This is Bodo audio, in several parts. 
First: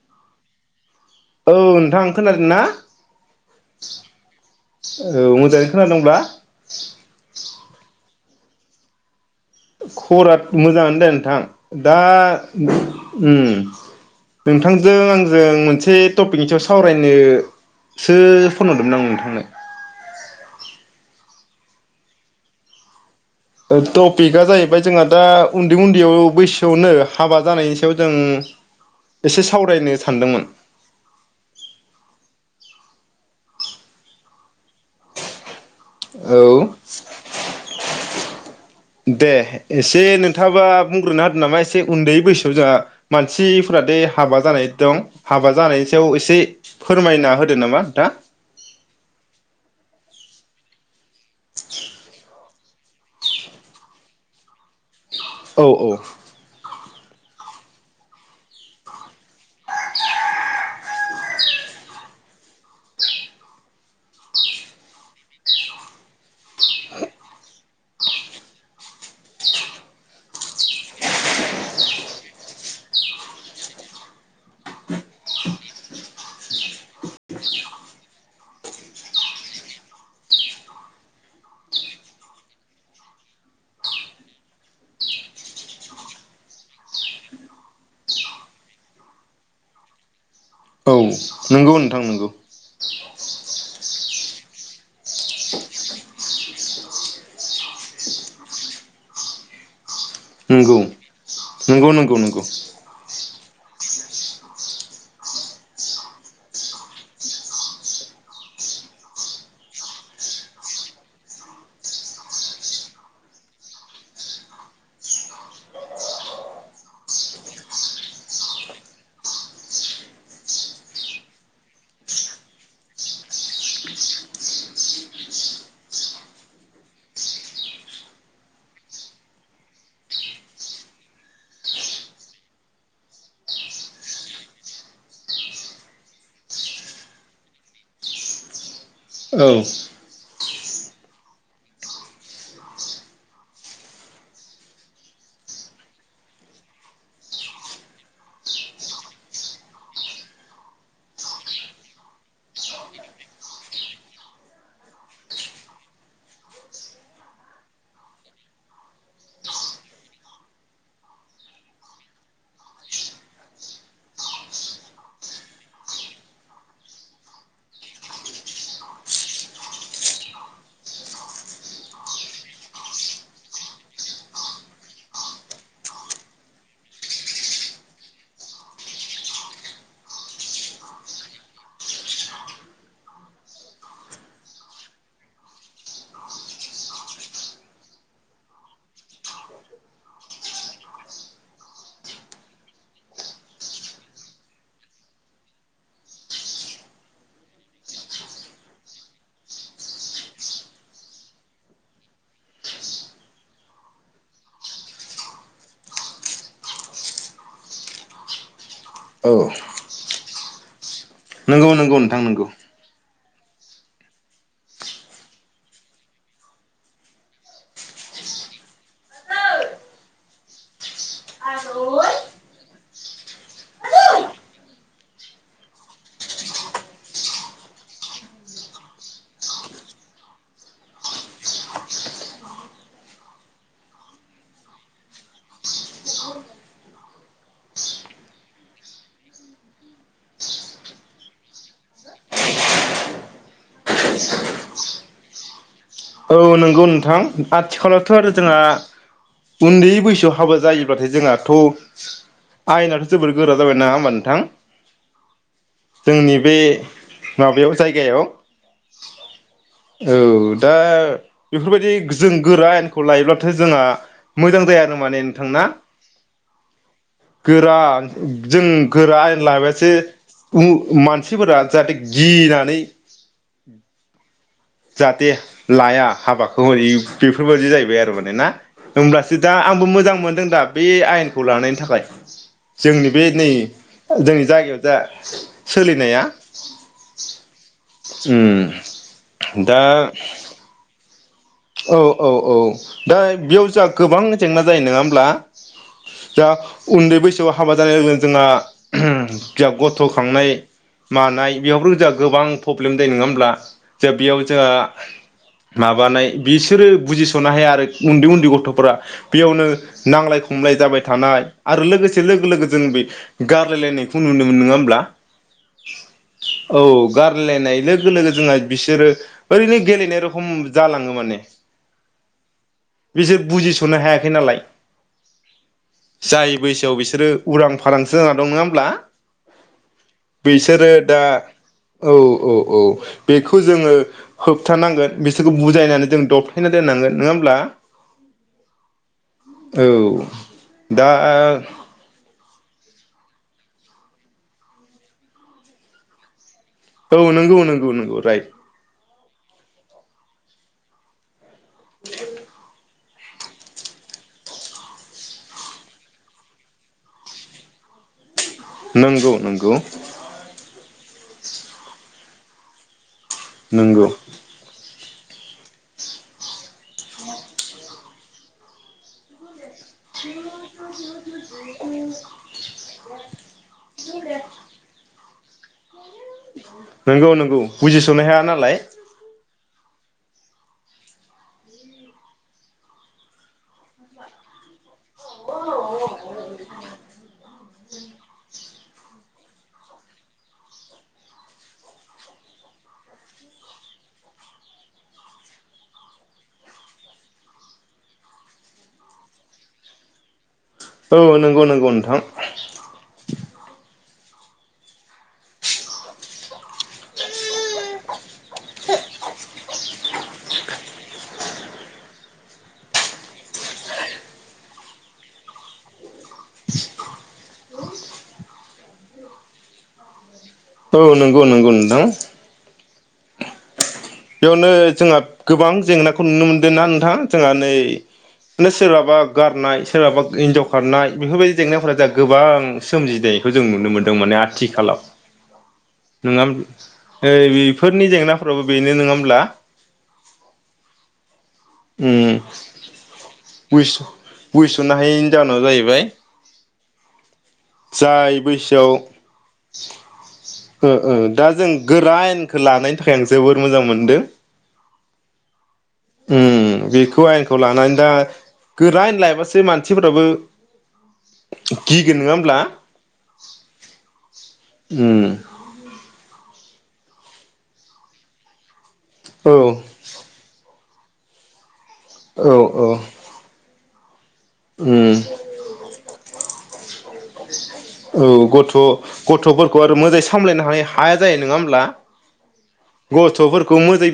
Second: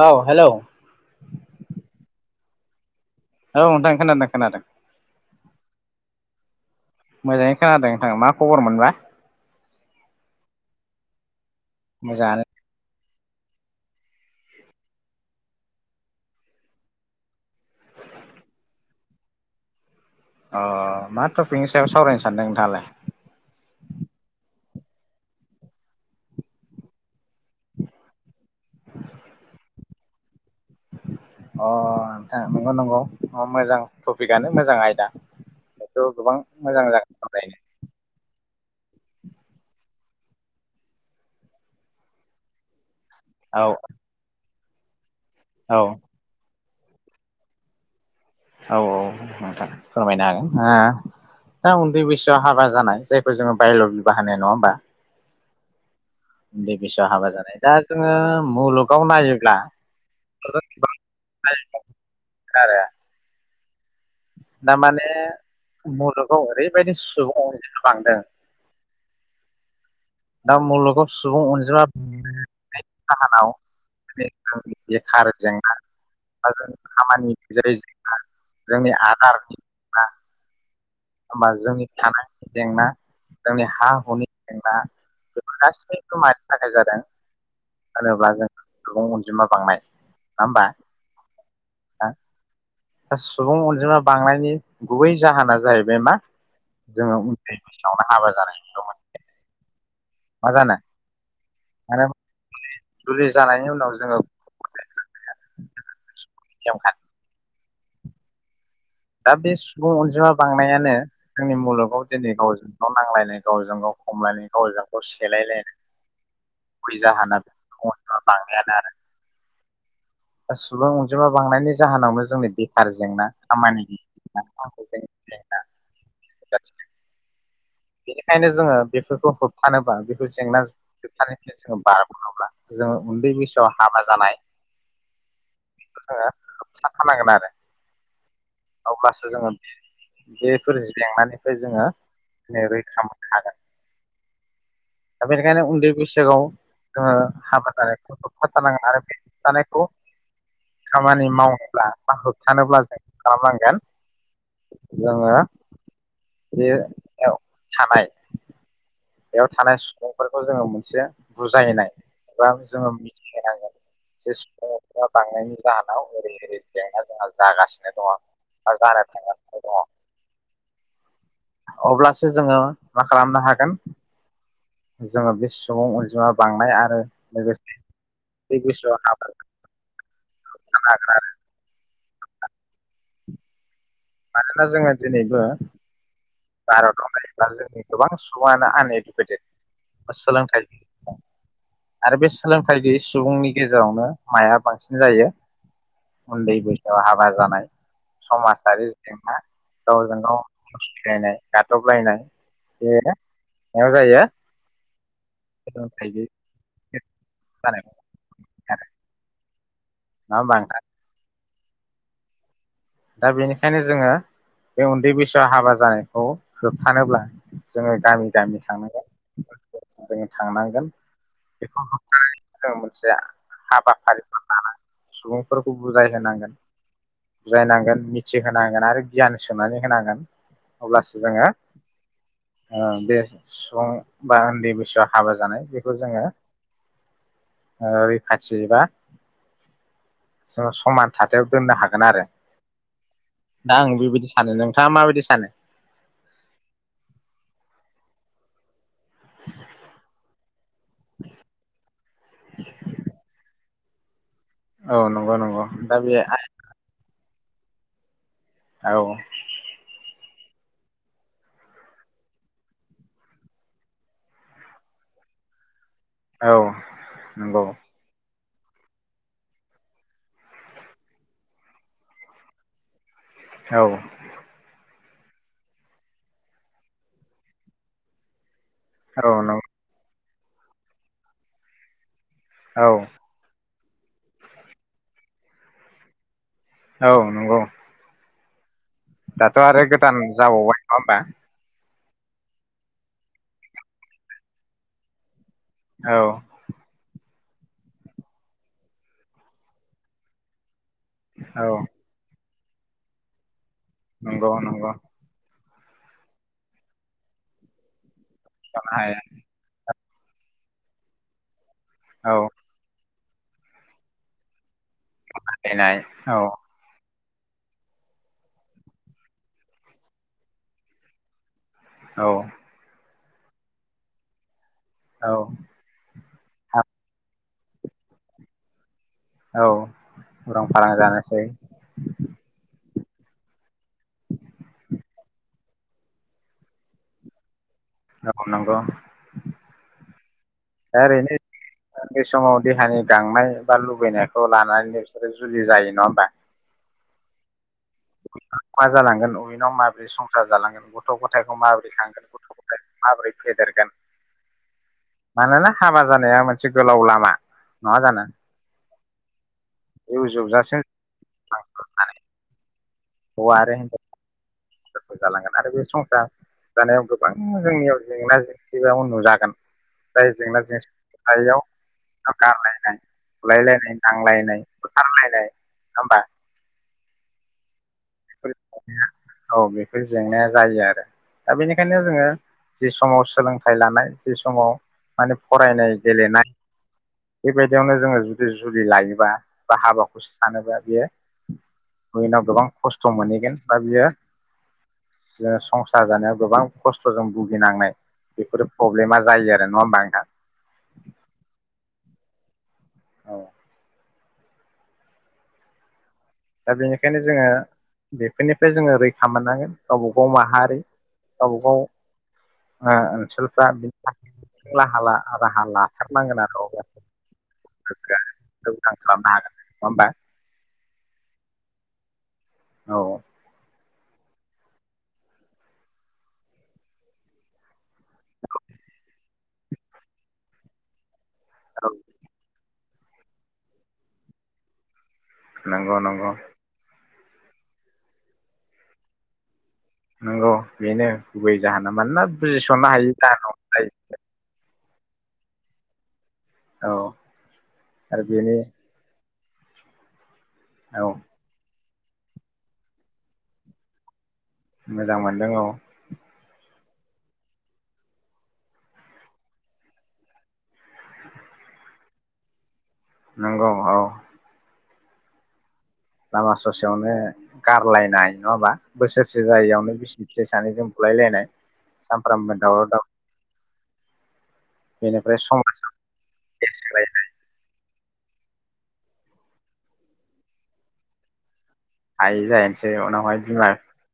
औ हेलौ। औ नोंथां खोनादोना? नोंथां खोनादों खोनादों औ मोजाङै खोनादोंब्ला? [inaudible] मोजाङै खोनादों नोंथां मा खबर मोनबा? खबरा मोजाङानो दे नोंथां। दा मोजाङानो ओम ओम नोंथांजों आंजों मोनसे टपिकनि सायाव सावरायनोसो फन हरदोंमोन आं नोंथांनो। अ मा टपिकनि सायाव सावरायनो सानदों नोंथाङालाय? ओ टपिकआ जाहैबाय जोंहा दा उन्दै उन्दैयाव बैसोआवनो हाबा जानायनि सायाव जों एसे सावरायनो सानदोंमोन। अ नोंथां नंगौ नंगौ मोजां टपिकआनो मोजां आयदा। बेथ' गोबां औ मोजां जागोन सावरायनो दे एसे नों थाङाबा बुंग्रोन होदो नामा एसे उन्दै बैसोआव जाहा औ मानसिफोरादि हाबा जानाय दं हाबा औ जानायनि सायाव एसे फोरमायना होदो नामा नोंथाङा। औ औ नोंथां फोरमायनो हागोन। आ दा उन्दै बैसोआव हाबा जानाय जायफोर जोङो बायल' बिबाह होनाय नङा होमबा? औ उन्दै बैसोयाव हाबा जानाय दा जोङो मुलुगाव नायोब्ला [unintelligible] [unintelligible] दामाने मुलुगाव ओरैबायदि सुबुं अनजिमा बांदों दा मुलुगाव सुबुं अनजिमा बांनायनि जाहोनाव जे बेखार जेंना बा जों खामानि जेरै जेंना जोंनि आदारनि जेंना होनबा जोंनि थानायनि जेंना, जोंनि हा हुनि जेंना, बेफोर गासैबो मानि थाखाय जादों होनोब्ला जों सुबुं अनजिमा बांनाय नङा होमबा औ नंगौ नोंथां नंगौ दा सुबुं अनजिमा बांनायनि गुबै जाहोना जाहैबाय मा जोङो उन्दै बेसावनो हाबा जानानै दंमोन नोंगौ नंगौ माने नंगौ नंगौ जुलि जानायनि उनाव जोङो दा बे सुबुं अनजिमा बांनायानो जोंनि मुलुगाव दिनै गावजों गाव नांलायनाय गावजों गाव खमलायनाय गावजों गाव सेलायलायनाय गुबै जाहोना बे सुबुं अनजिमा बांनायानो आरो दा सुबुं अनजिमा बांनायनि जाहोनावनो जोंनि बेखार जेंना खामानि [unintelligible] बेनिखायनो जोङो बेफोरखौ होबथानोबा बेफोर जेंना होबथानायफ्राय जोङो बारग'नोब्ला जोङो उन्दै बैसोआव हाबा जानाय बेखौ जोङो होबथाथारनांगोन आरो। अब्लासो औ जोङो बेफोर जेंनानिफ्राय जोङो रै-रैखा मोननो हागोन। दा बेनिखायनो उन्दै बैसागआव जोङो हाबा जानायखौ होबथा थारनांगोन आरो बे होबथानायखौ खामानि मावनोब्ला बा होबथानोब्ला जों खालामनांगोन जोङो बेयाव थानाय बेयाव थानाय सुबुंफोरखौ जोङो मोनसे बुजायनाय एबा जोङो मिथि होनांगोन जे सुबुंफोरा बांनायनि जाहोनाव ओरै ओरै जेंना जोंहा जागासिनो दङ बा जानो थांगासिनो दङ अब्लासो जोङो मा खालामनो हागोन जोङो बे सुबुं अनजिमा बांनाय आरो लोगोसे बे बैसोयाव हाबा जानायखौ होबथानो हागोन आरो मानोना जोङो दिनैबो भारताव नायोब्ला जोंनि गोबां सुबुङानो आनइडुकेटेड सोलोंथाइ गयै आरो बे सोलोंथाइ गैयै सुबुंनि गेजेरावनो माइआ बांसिन जायो उन्दै बैसोआव हाबा जानाय। समाजारि जेंना गावजों गाव [unintelligible] गादबलायनाय बेयो माइयाव जायो सोलोंथाइ जानाय आरो औ मा बा नंगौ नंगौ नोंथां नोंगौ दा बेनिखायनो जोङो बे उन्दै बैसोआव हाबा जानायखौ होबथानोब्ला जोङो गामि गामि थांनांगोन जोङो थांनांगोन बेखौ होबथानानै जोङ मोनसे हाबाफारिफोर लाना सुबुंफोरखौ बुजायहांगोन बुजायनांगोन मिथिहोनांगोन आरो गियान सोंनानै होनांगोन अब्लासो जोङो ओ बे सुबुं बा उन्दै बैसोआव हाबा जानाय बेखौ जोङो रैखाथि बा जोङो समान थाथायाव दोननो हागोन आरो दा आं बेबायदि सानो नोंथाङा माबायदि सानो औ नंगौ नोंथां आथिखालावथ' आरो जोंहा उन्दै बैसोआव हाबा जायोब्लाथाय जोंनााथ' आयनाथ' जोबद गोरा जाबाय नङा होनबा नोंथां औ नंगौ नंगौ दा बे माबायाव जायगायाव औ औ दा बेफोरबायदि जों गोरा आयेनखौ लायोब्लाथाय' जोंहा मोजां जाय आरो माने नोंथांना नंगौ गोरा जों गोरा आयेन लाबासो मानसिफोरा जाहाथे गिनानै औ जाहाथे लाया हाबाखौ बेफोरबायाददि जाहैबाय आरो माने ना औ होमब्लासो दा नं आंबो मोजां मोन दा बे आयेनखौ लानायनि थाखाय औ जोंनि बे नै जोंनि जायगायाव दा सोलिनाया औ नंगौ ओ दाथ' आरो गोदान जाबावबाय नङा होमबा औ औ औ दा बेयाव जों गोबां जेंना जायो नङा होमब्ला दा औ उन्दै बैसो आव हाबा जानाय लोगो जोंहा गथ'खांनाय मानाय औ बेयावफोर जोंहा गोबां प्रब्लेम जायो नङा होनब्ला दा बेयाव नंगौ जोंहा नंगौ माबानाय बिसोरो बुजिस'नो हाया आरो उन्दै उन्दै खिथानो गथ'फोरा हाया बेयावनो नांज्लाय खमलाय जाबाय थानाय आरो लोगोसे औ लोगो लोगो जों बे गारलायलायनायखौ नुनो मोनो नङा होनब्ला [unintelligible] औ गारलायनाय लोगो लोगो जोंहा बिसोरो ओरैनो गेलेनाय रोखोम जालाङो माने औ बिसोर बुजिसनो हायाखै नालाय औ जाय बैसोआव बिसोरो उरां फारांसो जाना दं नङा होमब्ला? औ उरां बिसोरो फारां दा जानोसै औ औ औ बेखौ जोङो होबथानांगोन बिसोरखौ बुजायनानै जों दबथायना दोननांगोन नङा होमब्ला? औ नंगौ औ दा ओरैनो बे समाव देहानि गांनाय बा लुबैनायखौ लानानै बिसोरो जुलि जायो नङा होमबा? औ नंगौ नं मा जालांगोन [unintelligible] माबोरै संसार जालांगोन गथ गथाय माबोरै खांगोन गथ गथाय माबोरै फेदेरगोन मानोना हाबा जानाया मोनसे गोलाव लामा नङा जानो? नंगौ नंगौ। जिउ जोबजासिम [unintelligible] नंगौ। संसारखौ जालांगोन आरो बे संसार जानायाव गोबां जोंनियाव जेंना जेंसि नुजागोन। जाय जेंना जेंसियाव गारलायनाय, बुलायलायनाय, नांलायनाय, बुथारलायनाय नङा होनबा नंगौ नंगौ। बुजिसनो हाया नालाय। बे जेंनाया जायो आरो दा बेनिखायनो जोङो जि समाव सोलोंथाइ लानाय जि समाव माने फरायनाय गेलेनाय बेबायदियावनो जोङो जुदि जुलि लायोबा बा हाबाखौसो सानोबा बियो इयुनाव गोबां खस्थ मोनहैगोन बा बियो ओ संसार जानायाव गोबां खस्थजों भुगिनांनाय बेफोरो प्रब्लेमा जायो आरो नङा होमबा नोंथां? औ नंगौ नंगौ नोंथां। औ दा बेनिखायनो जोङो बेफोरनिफ्राय जोङो रैखा मोननांगोन गावबा गाव माहारि गावबा गाव ओनसोलफ्रा बिनि थाखाय राहा लाथारनांगोन आरो अब्लासो [unintelligible] खालामनो हागोन नङा होमबा? औ नंगौ नंगौ नोंथां। औ बेयावनो जोंहा गोबां जेंनाखौ नुनो मोनदों ना नोंथां जोंहा नै [unintelligible] सोरहाबा गारनाय सोरहाबा हिनजाव खारनाय बेफोरबायदि औ जेंनाफोरा दा गोबां सोमजिनायखौ जों नुनो मोन्दों माने आथिखालाव नंगौ नंगौ ओ बेफोरनि जेंनाफोराबबो बे नो नङा होमब्ला नंगौ बेनो गुबै जाहोना मानोना बुजिसननो हायो जाहोन सुना हायिनि जउोनाव जाहैबाय औ आरो जाय बेनि बैसोआव ओ औ ओ दा जों गोरानानखौ लानायनि थाखाय आं जोबोर मोजां मोनदों। मोजां मोनदों औ। बेखौ आयेनखौ लानानै दा गोरान आन लायबासो मानसिफोराबो गिगोन नङा ब्ला नंगौ औ उम लामा ससेयावनो गारलायनाय नङा होमबा बोसोरसे औ जायैयावनो बिसि फिसाय सानै जों बुलायलायनाय औ सामफ्रामबो औ दावराव दावसि बेनिफ्राय समाज एसरे लायनाय औ गथ' गथ'फोरखौ आरो मोजाङै सामलायनो हानाय हाया जायो नङा होमब्ला हायै जाहैनोसै उनावहाय बिमा गस्थ'फोरखौ मोजाङै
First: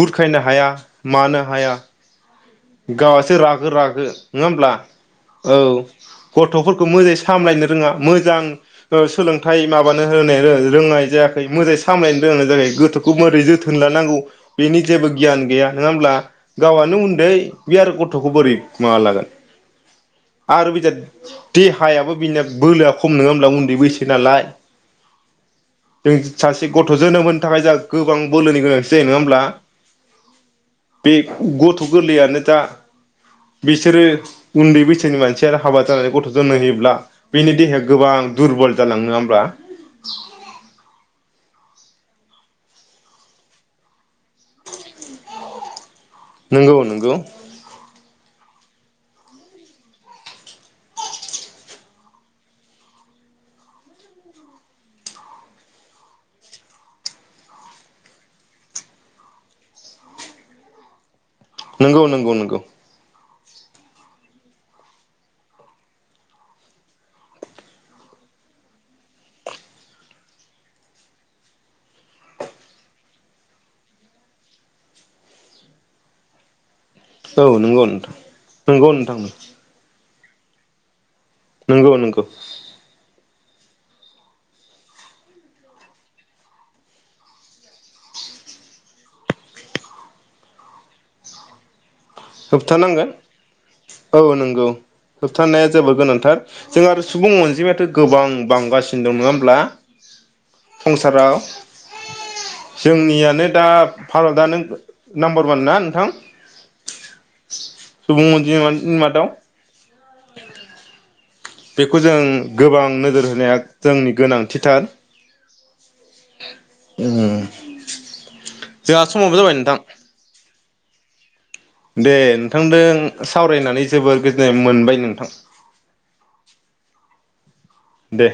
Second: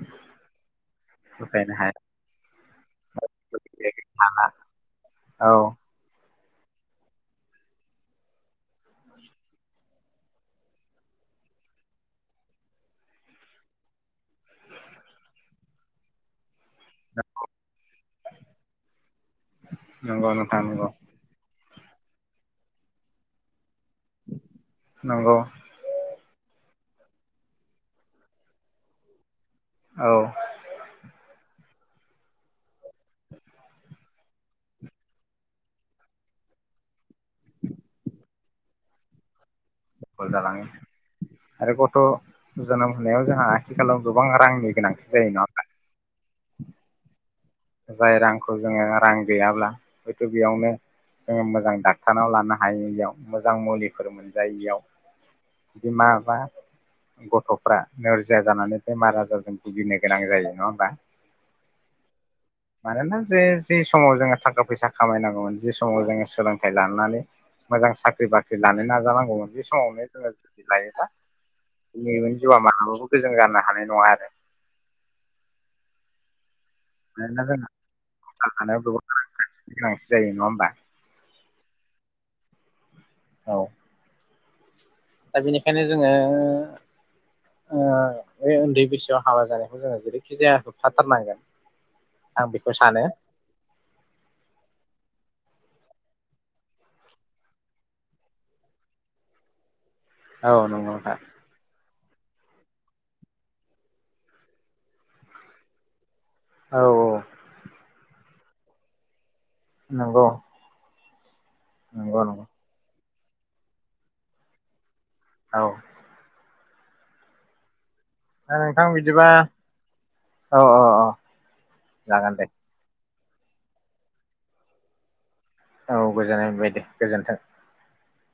बुुरखायनो हाया मानो हाया गावासो रागो रागो नङा होमब्ला औ गथ'फोरखौ मोजाङै सामलायनो रोङा मोजां सोलोंथाइ माबानो होनाय रोंनाय जायाखै मोजाङै सामलायनो रोंनाय जायाखै गोथौखौ मोरै जोथोन लानांगौ बेनि जेबो गियान गैया नङा होमब्ला गावआनो उन्दै - बे आरो गथ'खौ बोरै माबा लागोन नंगौ नोंथां आरो नंगौ बिजाद देहायाबो बिनिया बोलोआ खम नङा होमब्ला उन्दै बैसो नालाय नंगौ जों सासे गथ' जोनोम होनो थाखाय जाहा गोबां बोलोनि गोनांथि जायो नङा होमब्ला औ बे गथ थ गोरलैयानो दा बिसोरो उन्दै बैसोनि मानसिया हाबा जानानै गथ' जोनोम होयोब्ला बिनि देहाया गोबां दुरबल जालाङो नङा होमब्ला जालाङो आरो गथ जोनोम होनायाव जोंहा आथिखालाव गोबां रांनि गोनांथि जायो नङा होनबा नंगौ नंगौ जाय रांखौ जोङो रां गैयाब्ला हयथ बेयावनो जोङो मोजां डक्टरनाव लानो हायियाव मोजां मुलिफोर मोनजायियाव बिमा बा गथफ्रा नोरजिया जानानै बेमार आजारजों भुगिनो गोनां जायो नङा होमबा नंगौ नंगौ नंगौ मानोना जे जि समाव जोङो थाखा फैसा खामायनांगौमोन जि समाव जोङो सोलोंथाइ लानानै मोजां साख्रि बाख्रि लानो नाजानांगौमोन बे समावनो जोङो जुलि लायोब्ला इयुन जिउआ मालाबाबो गोजोन जानो हानाय नङा आरो मानोना औ जोंहा नंगौ नोथां संसार जानायाव नंगौ गोबां नोंथां नंगौ गोनांथि जायो नङा होमबा नोंगौ नोंगौ औ दा बेनिखायनो जोङो बे उन्दै बैसोआव हाबा जानायखौ जोङो जेरैखि जाया होबफाथारनांगोन होबथानांगोन औ नंगौ होब थानाया जोबोद गोनांथार जों आरो सुबुं अनजिमायाथ गोबां बांगासिनो दं नङा होमब्ला। औ नंगौ नोंथां संसाराव जोंनियानो दा भारतआनो नाम्बार वान ना नोंथां औ औ सुबुं अनजिमानि मादाव नंगौ बेखौ जों नंगौ नंगौ गोबां नोजोर होनाया जोंनि गोनांथिथार। औ। उम। दा नोंथां जोंहा बिदिबा समाबो जाबाय नोंथां। औ औ औ दे नोंथांदों सावरायनानै जोबोर गोजोननाय मोनबाय नोंथां। औ गोजोननाय मोनबाय दे गोजोन्थों। दे।